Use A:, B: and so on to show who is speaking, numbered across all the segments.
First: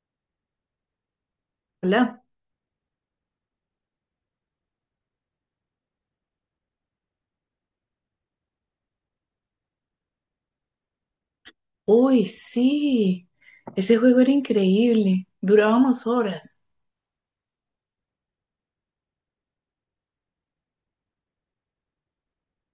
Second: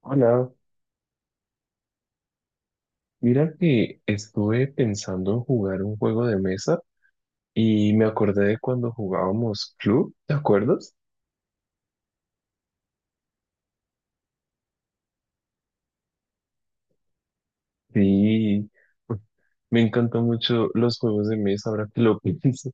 A: Hola,
B: Hola.
A: mira que estuve pensando en jugar un juego de mesa y me acordé de cuando jugábamos Club, ¿te acuerdas?
B: Uy, sí. Ese juego era increíble. Durábamos horas.
A: Sí, pues, me encantan mucho los juegos de mesa ahora que lo pienso.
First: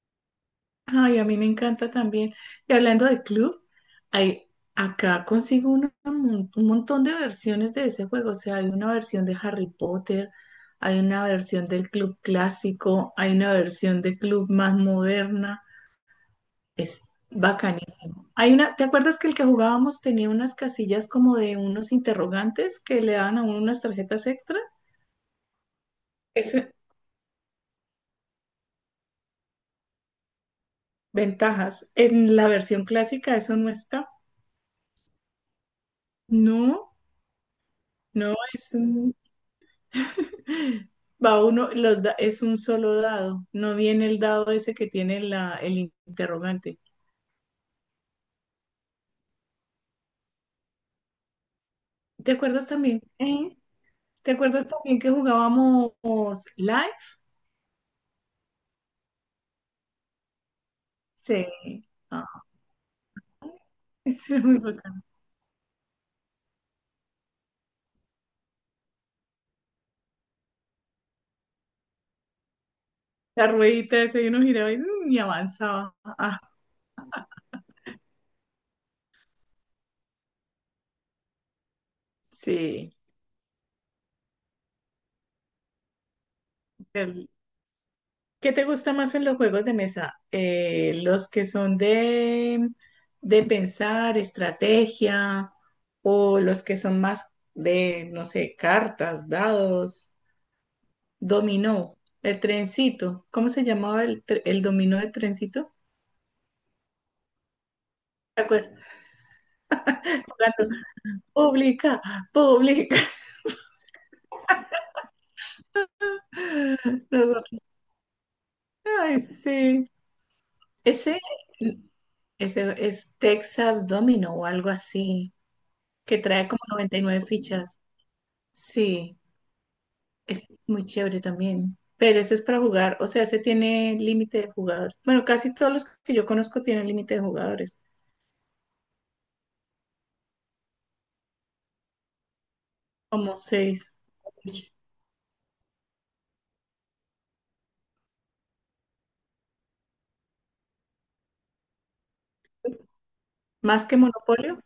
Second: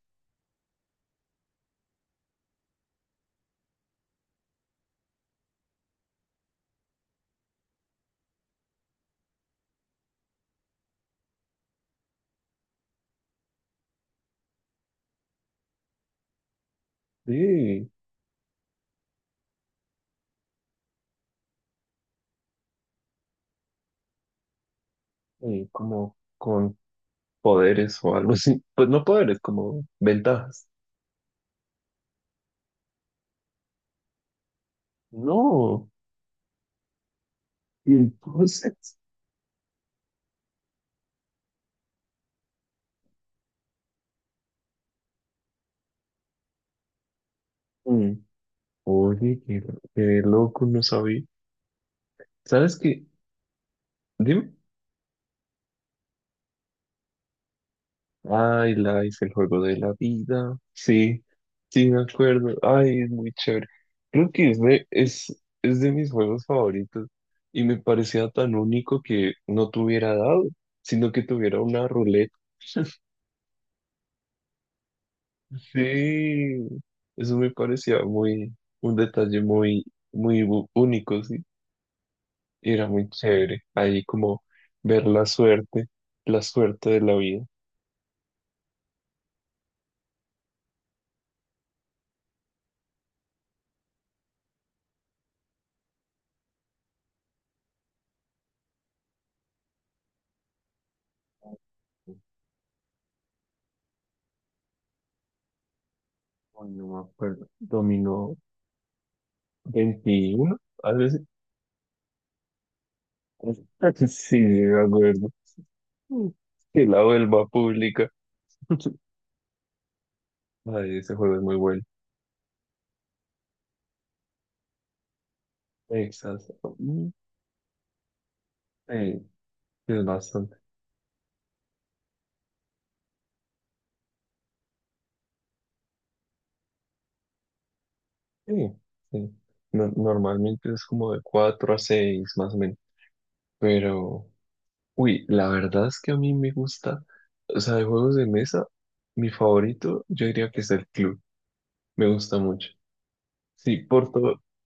B: Ay, a mí me encanta también. Y hablando de club, hay, acá consigo un montón de versiones de ese juego. O sea, hay una versión de Harry Potter, hay una versión del club clásico, hay una versión de club más moderna. Es
A: Sí,
B: bacanísimo. Hay una, ¿te acuerdas que el que jugábamos tenía unas casillas como de unos interrogantes que le daban a uno unas tarjetas extra?
A: como con poderes o algo así. Pues no poderes, como ventajas.
B: Ventajas. En la versión clásica eso no está.
A: No,
B: No,
A: y
B: no,
A: entonces,
B: va uno, es un solo dado. No viene el dado ese que tiene el interrogante.
A: mm, oye, qué loco, no sabía.
B: ¿Te acuerdas
A: ¿Sabes
B: también?
A: qué?
B: ¿Te
A: Dime.
B: acuerdas también que jugábamos live?
A: Ay, Life, el juego de la vida. Sí,
B: Sí.
A: sí, me
B: Ah,
A: acuerdo. Ay, es muy chévere. Creo
B: eso era
A: que
B: muy
A: es de,
B: bacán.
A: es, es de mis juegos favoritos y me parecía tan único que no tuviera dado, sino que tuviera una ruleta.
B: La ruedita ese y uno giraba y, y avanzaba. Ah,
A: Sí, eso me parecía muy, un detalle muy, único, sí. Y era
B: sí.
A: muy chévere ahí como ver la suerte de la vida.
B: ¿Qué te gusta más en los juegos de mesa? ¿Los que son de pensar, estrategia, o los que son más de, no sé, cartas, dados, dominó, el trencito? ¿Cómo se llamaba el dominó de trencito?
A: Ay, no me acuerdo. Dominó,
B: ¿Te acuerdas?
A: 21,
B: Jugando,
A: a veces.
B: pública, pública.
A: Sí, me acuerdo. Que la vuelva
B: Nosotros,
A: pública.
B: ay, sí.
A: Ay, ese
B: Ese,
A: juego es muy bueno.
B: es Texas Domino o algo así, que trae como
A: Exacto.
B: noventa y
A: Mm,
B: nueve fichas. Sí.
A: sí, es
B: Es
A: bastante.
B: muy chévere también. Pero ese es para jugar, o sea, ese tiene límite de jugadores. Bueno, casi todos los que yo conozco tienen límite de jugadores,
A: Sí, sí. Normalmente es como de cuatro a 6 más o menos.
B: como seis.
A: Pero, uy, la verdad es que a mí me gusta, o sea, de juegos de mesa, mi favorito, yo diría que es el club. Me gusta mucho. Sí,
B: Más que
A: por todo,
B: Monopolio.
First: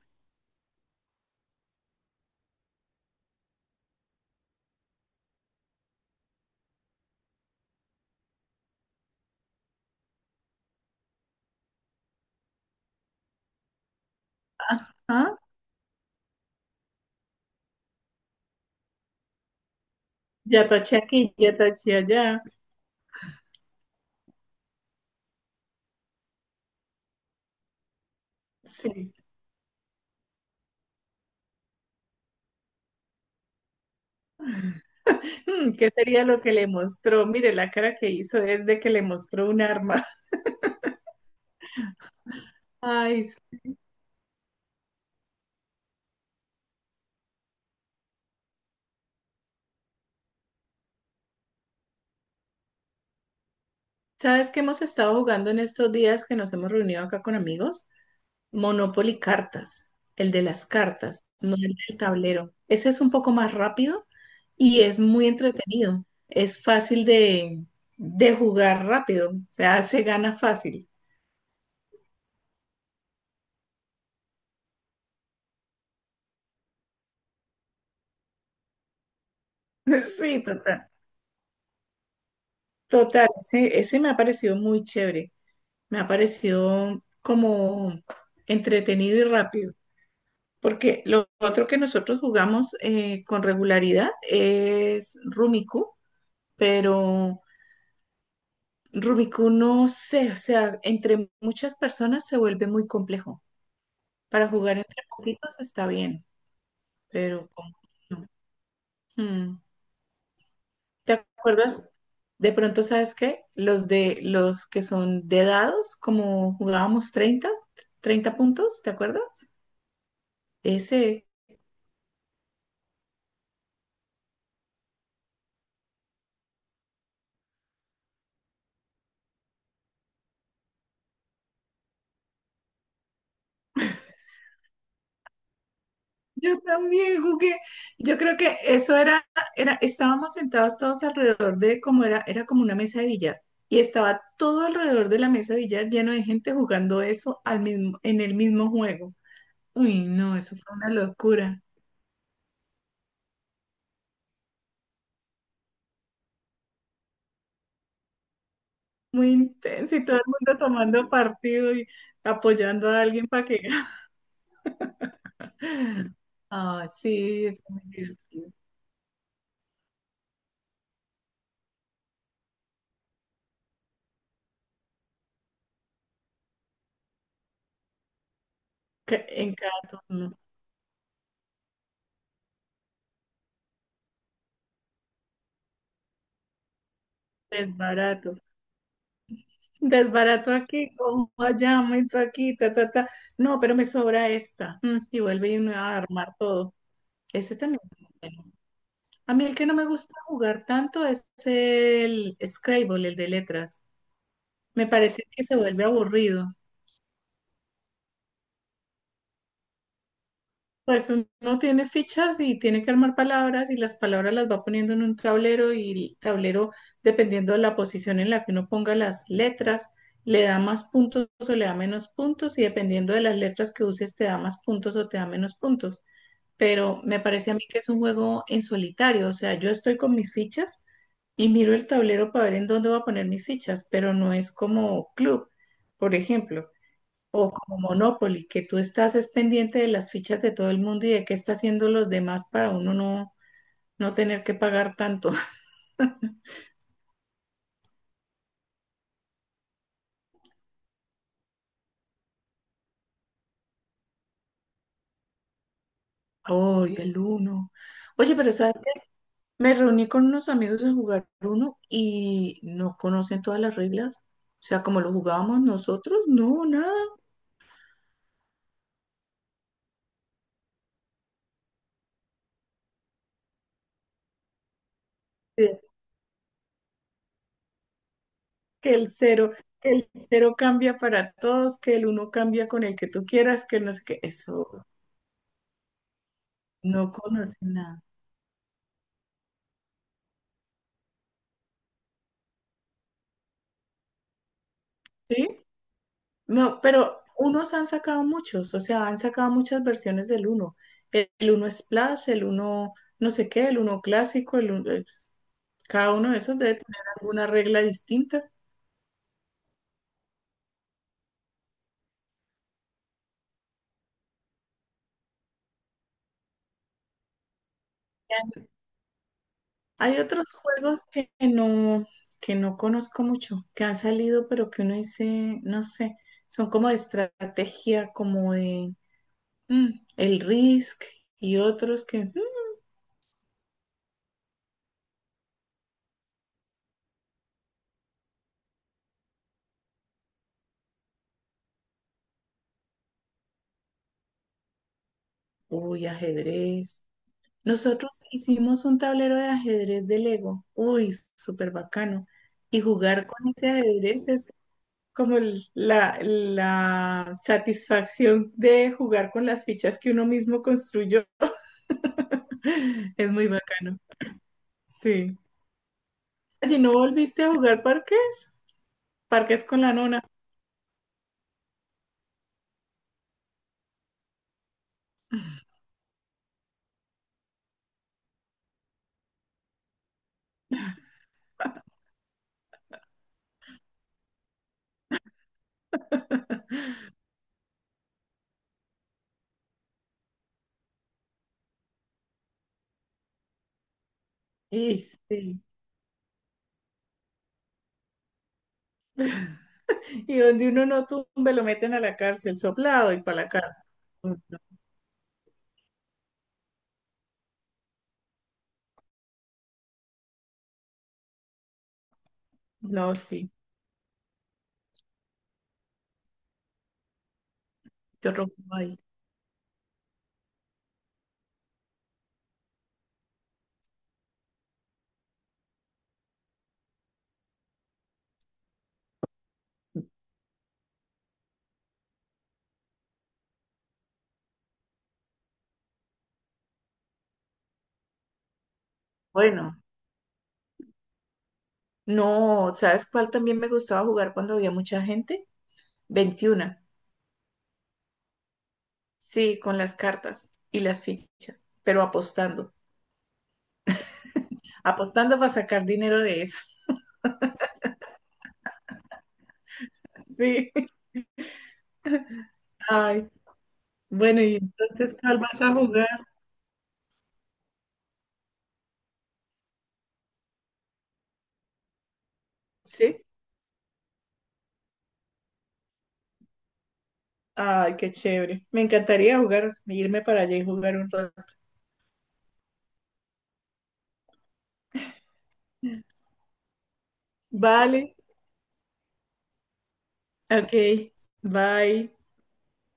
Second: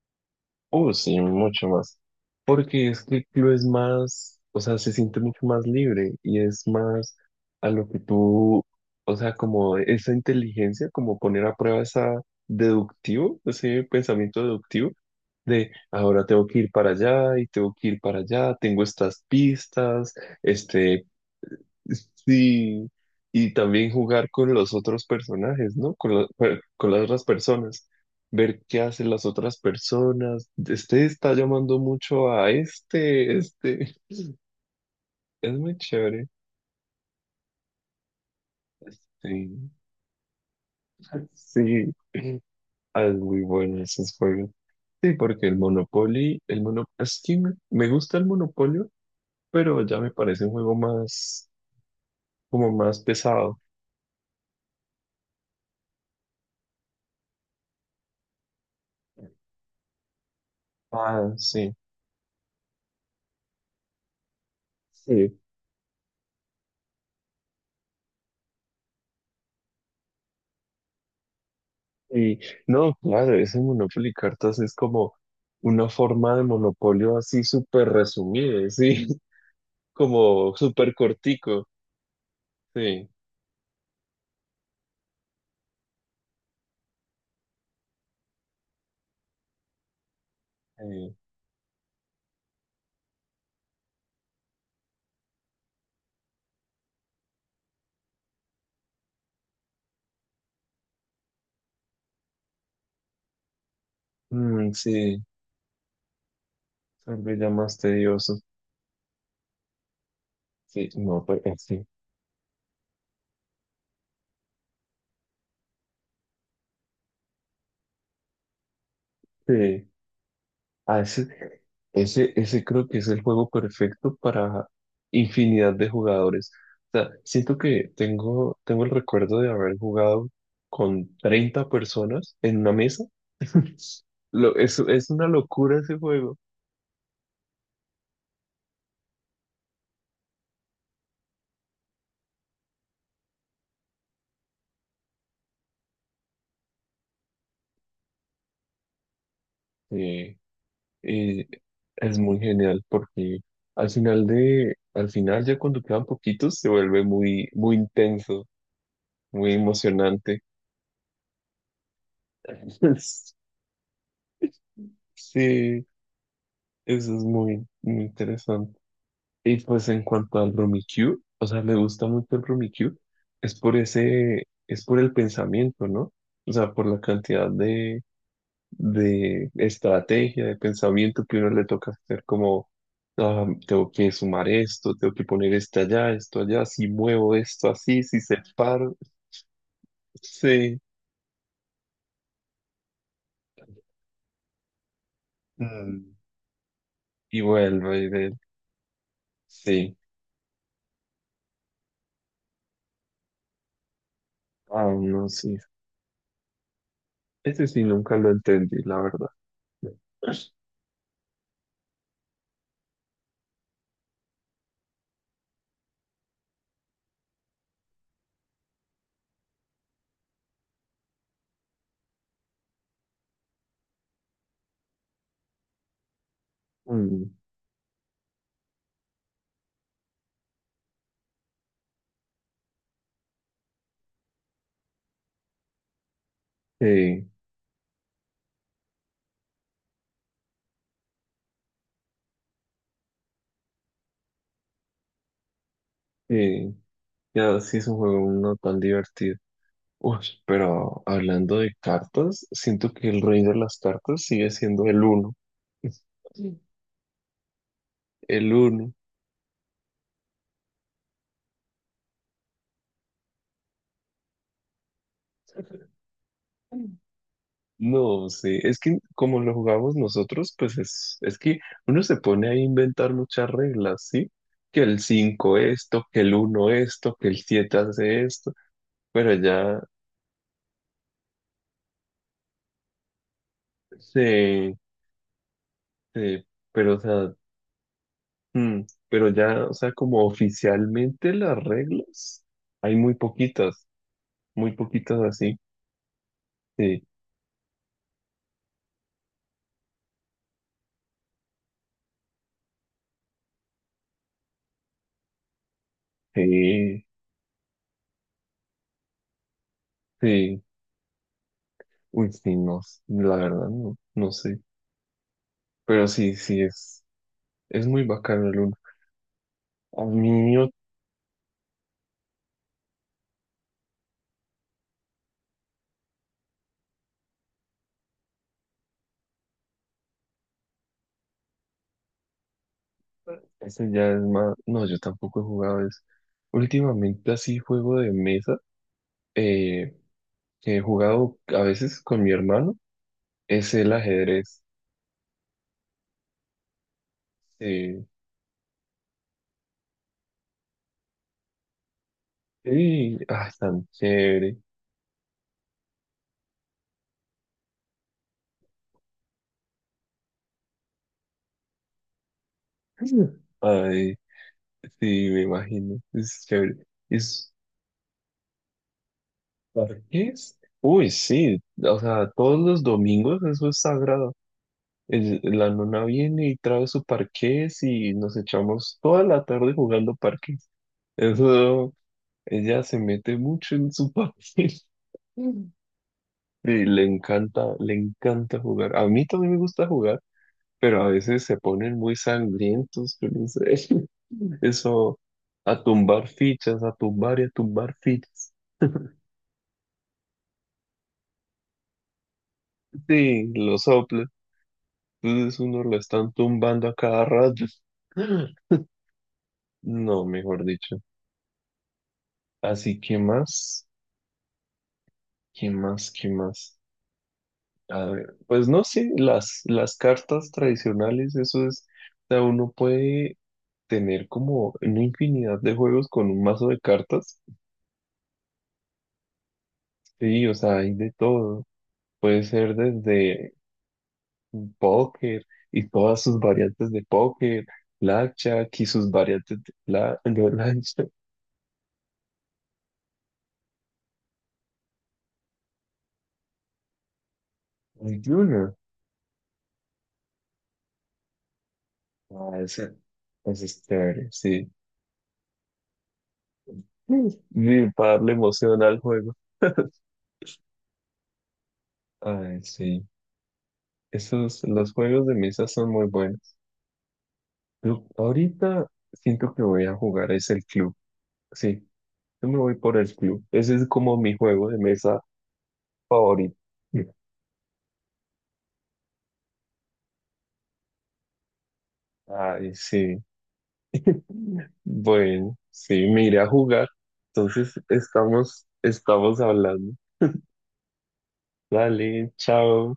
A: Sí, mucho más. Porque es que el club es más, o sea, se siente mucho más libre y es más a lo que tú, o sea, como esa inteligencia, como poner a prueba esa deductivo, ese pensamiento deductivo
B: Ah,
A: de ahora tengo que ir para allá y tengo que ir para allá, tengo estas pistas,
B: ya taché
A: este.
B: aquí, ya taché allá.
A: Sí, y también jugar con los otros personajes, ¿no? Con las otras personas, ver qué hacen
B: Sí.
A: las otras personas. Este está llamando mucho a este. Es muy
B: ¿Qué sería
A: chévere.
B: lo que le mostró? Mire, la cara que hizo es de que le mostró un
A: Sí,
B: arma.
A: sí, ah, es
B: Ay,
A: muy bueno esos juegos. Sí, porque el Monopoly, es que me gusta el Monopolio, pero ya me parece un juego más, como más pesado.
B: ¿sabes qué hemos estado jugando en estos días que nos hemos reunido acá con amigos? Monopoly Cartas, el de las cartas,
A: Ah,
B: no
A: sí.
B: el del tablero. Ese es un poco más rápido y es muy
A: Sí.
B: entretenido. Es fácil de jugar rápido, o sea, se gana fácil.
A: Y no, claro, ese Monopoly Cartas es como una forma de monopolio así súper resumida, sí,
B: Sí,
A: como
B: total.
A: súper cortico, sí,
B: Total, ese, me ha parecido muy chévere. Me ha parecido como entretenido y rápido. Porque
A: sí,
B: lo otro que nosotros jugamos con regularidad es Rumiku, pero Rubiku, no sé, o sea, entre muchas personas se vuelve muy complejo. Para
A: mm,
B: jugar entre
A: sí,
B: poquitos está bien,
A: tal vez
B: pero
A: ya más
B: no.
A: tedioso,
B: Mm.
A: sí,
B: ¿Te
A: no, pues sí,
B: acuerdas? De pronto, ¿sabes qué? Los de los que son de dados, como jugábamos 30 puntos, ¿te acuerdas?
A: sí. Ah,
B: Ese
A: ese creo que es el juego perfecto para infinidad de jugadores. O sea, siento que tengo el recuerdo de haber jugado con 30 personas en una mesa. Es una locura ese juego.
B: Yo también jugué. Yo creo que eso era, estábamos sentados todos alrededor de como era, era como una mesa de billar. Y estaba todo alrededor de la mesa de billar lleno de gente jugando eso al mismo, en el mismo juego. Uy,
A: Eh,
B: no, eso fue una
A: eh,
B: locura.
A: es muy genial porque al final ya cuando quedan poquitos se vuelve muy, muy intenso,
B: Muy
A: muy
B: intenso y todo el
A: emocionante.
B: mundo tomando partido y apoyando a alguien para que gane.
A: Sí,
B: Ah,
A: eso es
B: sí, eso
A: muy,
B: es muy
A: muy
B: divertido.
A: interesante. Y pues en cuanto al Rummikub, o sea, me gusta mucho el Rummikub, es por el pensamiento, ¿no? O sea, por la cantidad de, de
B: En cada turno,
A: estrategia, de pensamiento que uno le toca hacer, como, ah, tengo que sumar esto, tengo que poner esto allá, si muevo esto
B: es
A: así, si separo,
B: desbarato
A: sí,
B: aquí, como allá, aumento aquí, ta, ta, ta. No, pero me sobra esta. Y vuelve y me va a
A: mm,
B: armar todo.
A: y
B: Ese también
A: vuelvo
B: es
A: y ver,
B: bueno. A mí el que no me
A: sí,
B: gusta jugar tanto es el Scrabble, el de letras. Me
A: ah,
B: parece
A: no,
B: que se
A: sí,
B: vuelve aburrido.
A: ese sí nunca lo entendí, la verdad. Mm,
B: Pues uno tiene fichas y tiene que armar palabras y las palabras las va poniendo en un tablero y el tablero, dependiendo de la posición en la que uno ponga las letras, le da más puntos o le da menos puntos y dependiendo de las letras que uses te da más puntos o te da menos puntos. Pero me parece a mí que es un juego en solitario, o sea, yo estoy con mis fichas y miro el tablero para ver en dónde voy a poner mis fichas, pero no es como club, por ejemplo.
A: sí,
B: O como Monopoly, que tú estás es pendiente de las fichas de todo el mundo y de qué está haciendo los demás para uno no, no tener que pagar tanto.
A: sí, ya sí es un juego no tan divertido. Uy, pero hablando de cartas, siento que el rey de las cartas sigue siendo el uno.
B: Oh y el uno. Oye, pero
A: El
B: ¿sabes qué?
A: uno.
B: Me reuní con unos amigos a jugar uno y no conocen todas las reglas. O sea, como lo jugábamos nosotros, no, nada.
A: No sé, es que como lo jugamos nosotros, pues es que uno se pone a inventar muchas reglas, ¿sí? Que el 5
B: Que
A: esto, que el uno esto, que el 7 hace esto,
B: que el
A: pero
B: cero,
A: ya
B: que el cero cambia para todos, que el uno cambia con el que tú quieras, que no sé qué. Eso,
A: se, se- pero o
B: no
A: sea,
B: conocen nada.
A: mm, pero ya, o sea, como oficialmente las reglas, hay muy poquitas
B: ¿Sí?
A: así,
B: No,
A: sí,
B: pero unos han sacado muchos, o sea, han sacado muchas versiones del uno. El uno Splash, el uno no sé qué, el uno clásico, cada uno de esos debe tener
A: sí,
B: alguna regla distinta.
A: sí, uy, sí, no, la verdad no, no sé, pero sí, sí, es muy bacano el uno. A
B: Hay otros
A: mí
B: juegos que no conozco mucho, que han salido, pero que uno dice, no sé, son como de estrategia, como de mm, el Risk y otros que,
A: Eso ya es más. No, yo tampoco he jugado eso. Últimamente así juego de mesa eh, que he jugado a veces con mi hermano es el ajedrez.
B: uy, ajedrez.
A: Sí,
B: Nosotros hicimos un tablero de ajedrez de Lego. Uy, súper bacano. Y
A: sí,
B: jugar con
A: ah,
B: ese
A: tan
B: ajedrez es
A: chévere.
B: como la satisfacción de jugar con las fichas que uno mismo construyó. Es muy bacano.
A: Ay, sí,
B: Sí.
A: me imagino. Es chévere.
B: ¿Y no volviste a jugar parques? Parques con la nona.
A: Parques. Uy, sí. O sea, todos los domingos eso es sagrado. La nona viene y trae su parqués y nos echamos toda la tarde jugando parqués. Eso. Ella se mete mucho en su papel. Mm. Y le encanta jugar. A mí también me gusta jugar, pero a veces se ponen muy sangrientos, yo no sé.
B: Y,
A: Eso,
B: sí.
A: a tumbar fichas, a tumbar y a tumbar fichas.
B: Y donde uno no tumbe, lo meten a la cárcel, soplado y para
A: Sí,
B: la
A: lo
B: cárcel.
A: sopla. Entonces uno lo están tumbando a cada rato. No, mejor dicho. Así
B: No,
A: que
B: sí.
A: más, ¿qué más, qué más? A
B: Yo
A: ver,
B: rompo
A: pues no
B: ahí.
A: sé, las cartas tradicionales, eso es, o sea, uno puede tener como una infinidad de juegos con un mazo de cartas. Sí, o sea, hay de todo. Puede ser desde póker y todas sus variantes de póker, blackjack y sus variantes de,
B: Bueno.
A: bla- de blackjack.
B: No, ¿sabes cuál también me gustaba jugar cuando había mucha gente? 21.
A: Hay de una.
B: Sí, con las cartas y las fichas, pero
A: Ah,
B: apostando.
A: ese es chévere, sí.
B: Apostando para sacar dinero de eso.
A: Mm. Sí, para darle emoción al juego.
B: Sí.
A: Ay, sí.
B: Ay, bueno, ¿y
A: Esos, los
B: entonces
A: juegos de
B: cuál vas
A: mesa
B: a
A: son muy
B: jugar?
A: buenos. Yo ahorita siento que voy a jugar es el club. Sí, yo me voy por el
B: Sí.
A: club. Ese es como mi juego de mesa favorito.
B: Ay, qué chévere. Me encantaría jugar, irme para allá y jugar un rato.
A: Ay, sí. Bueno, sí, me iré a jugar. Entonces,
B: Vale,
A: estamos hablando.
B: ok. Bye.
A: Dale, chao.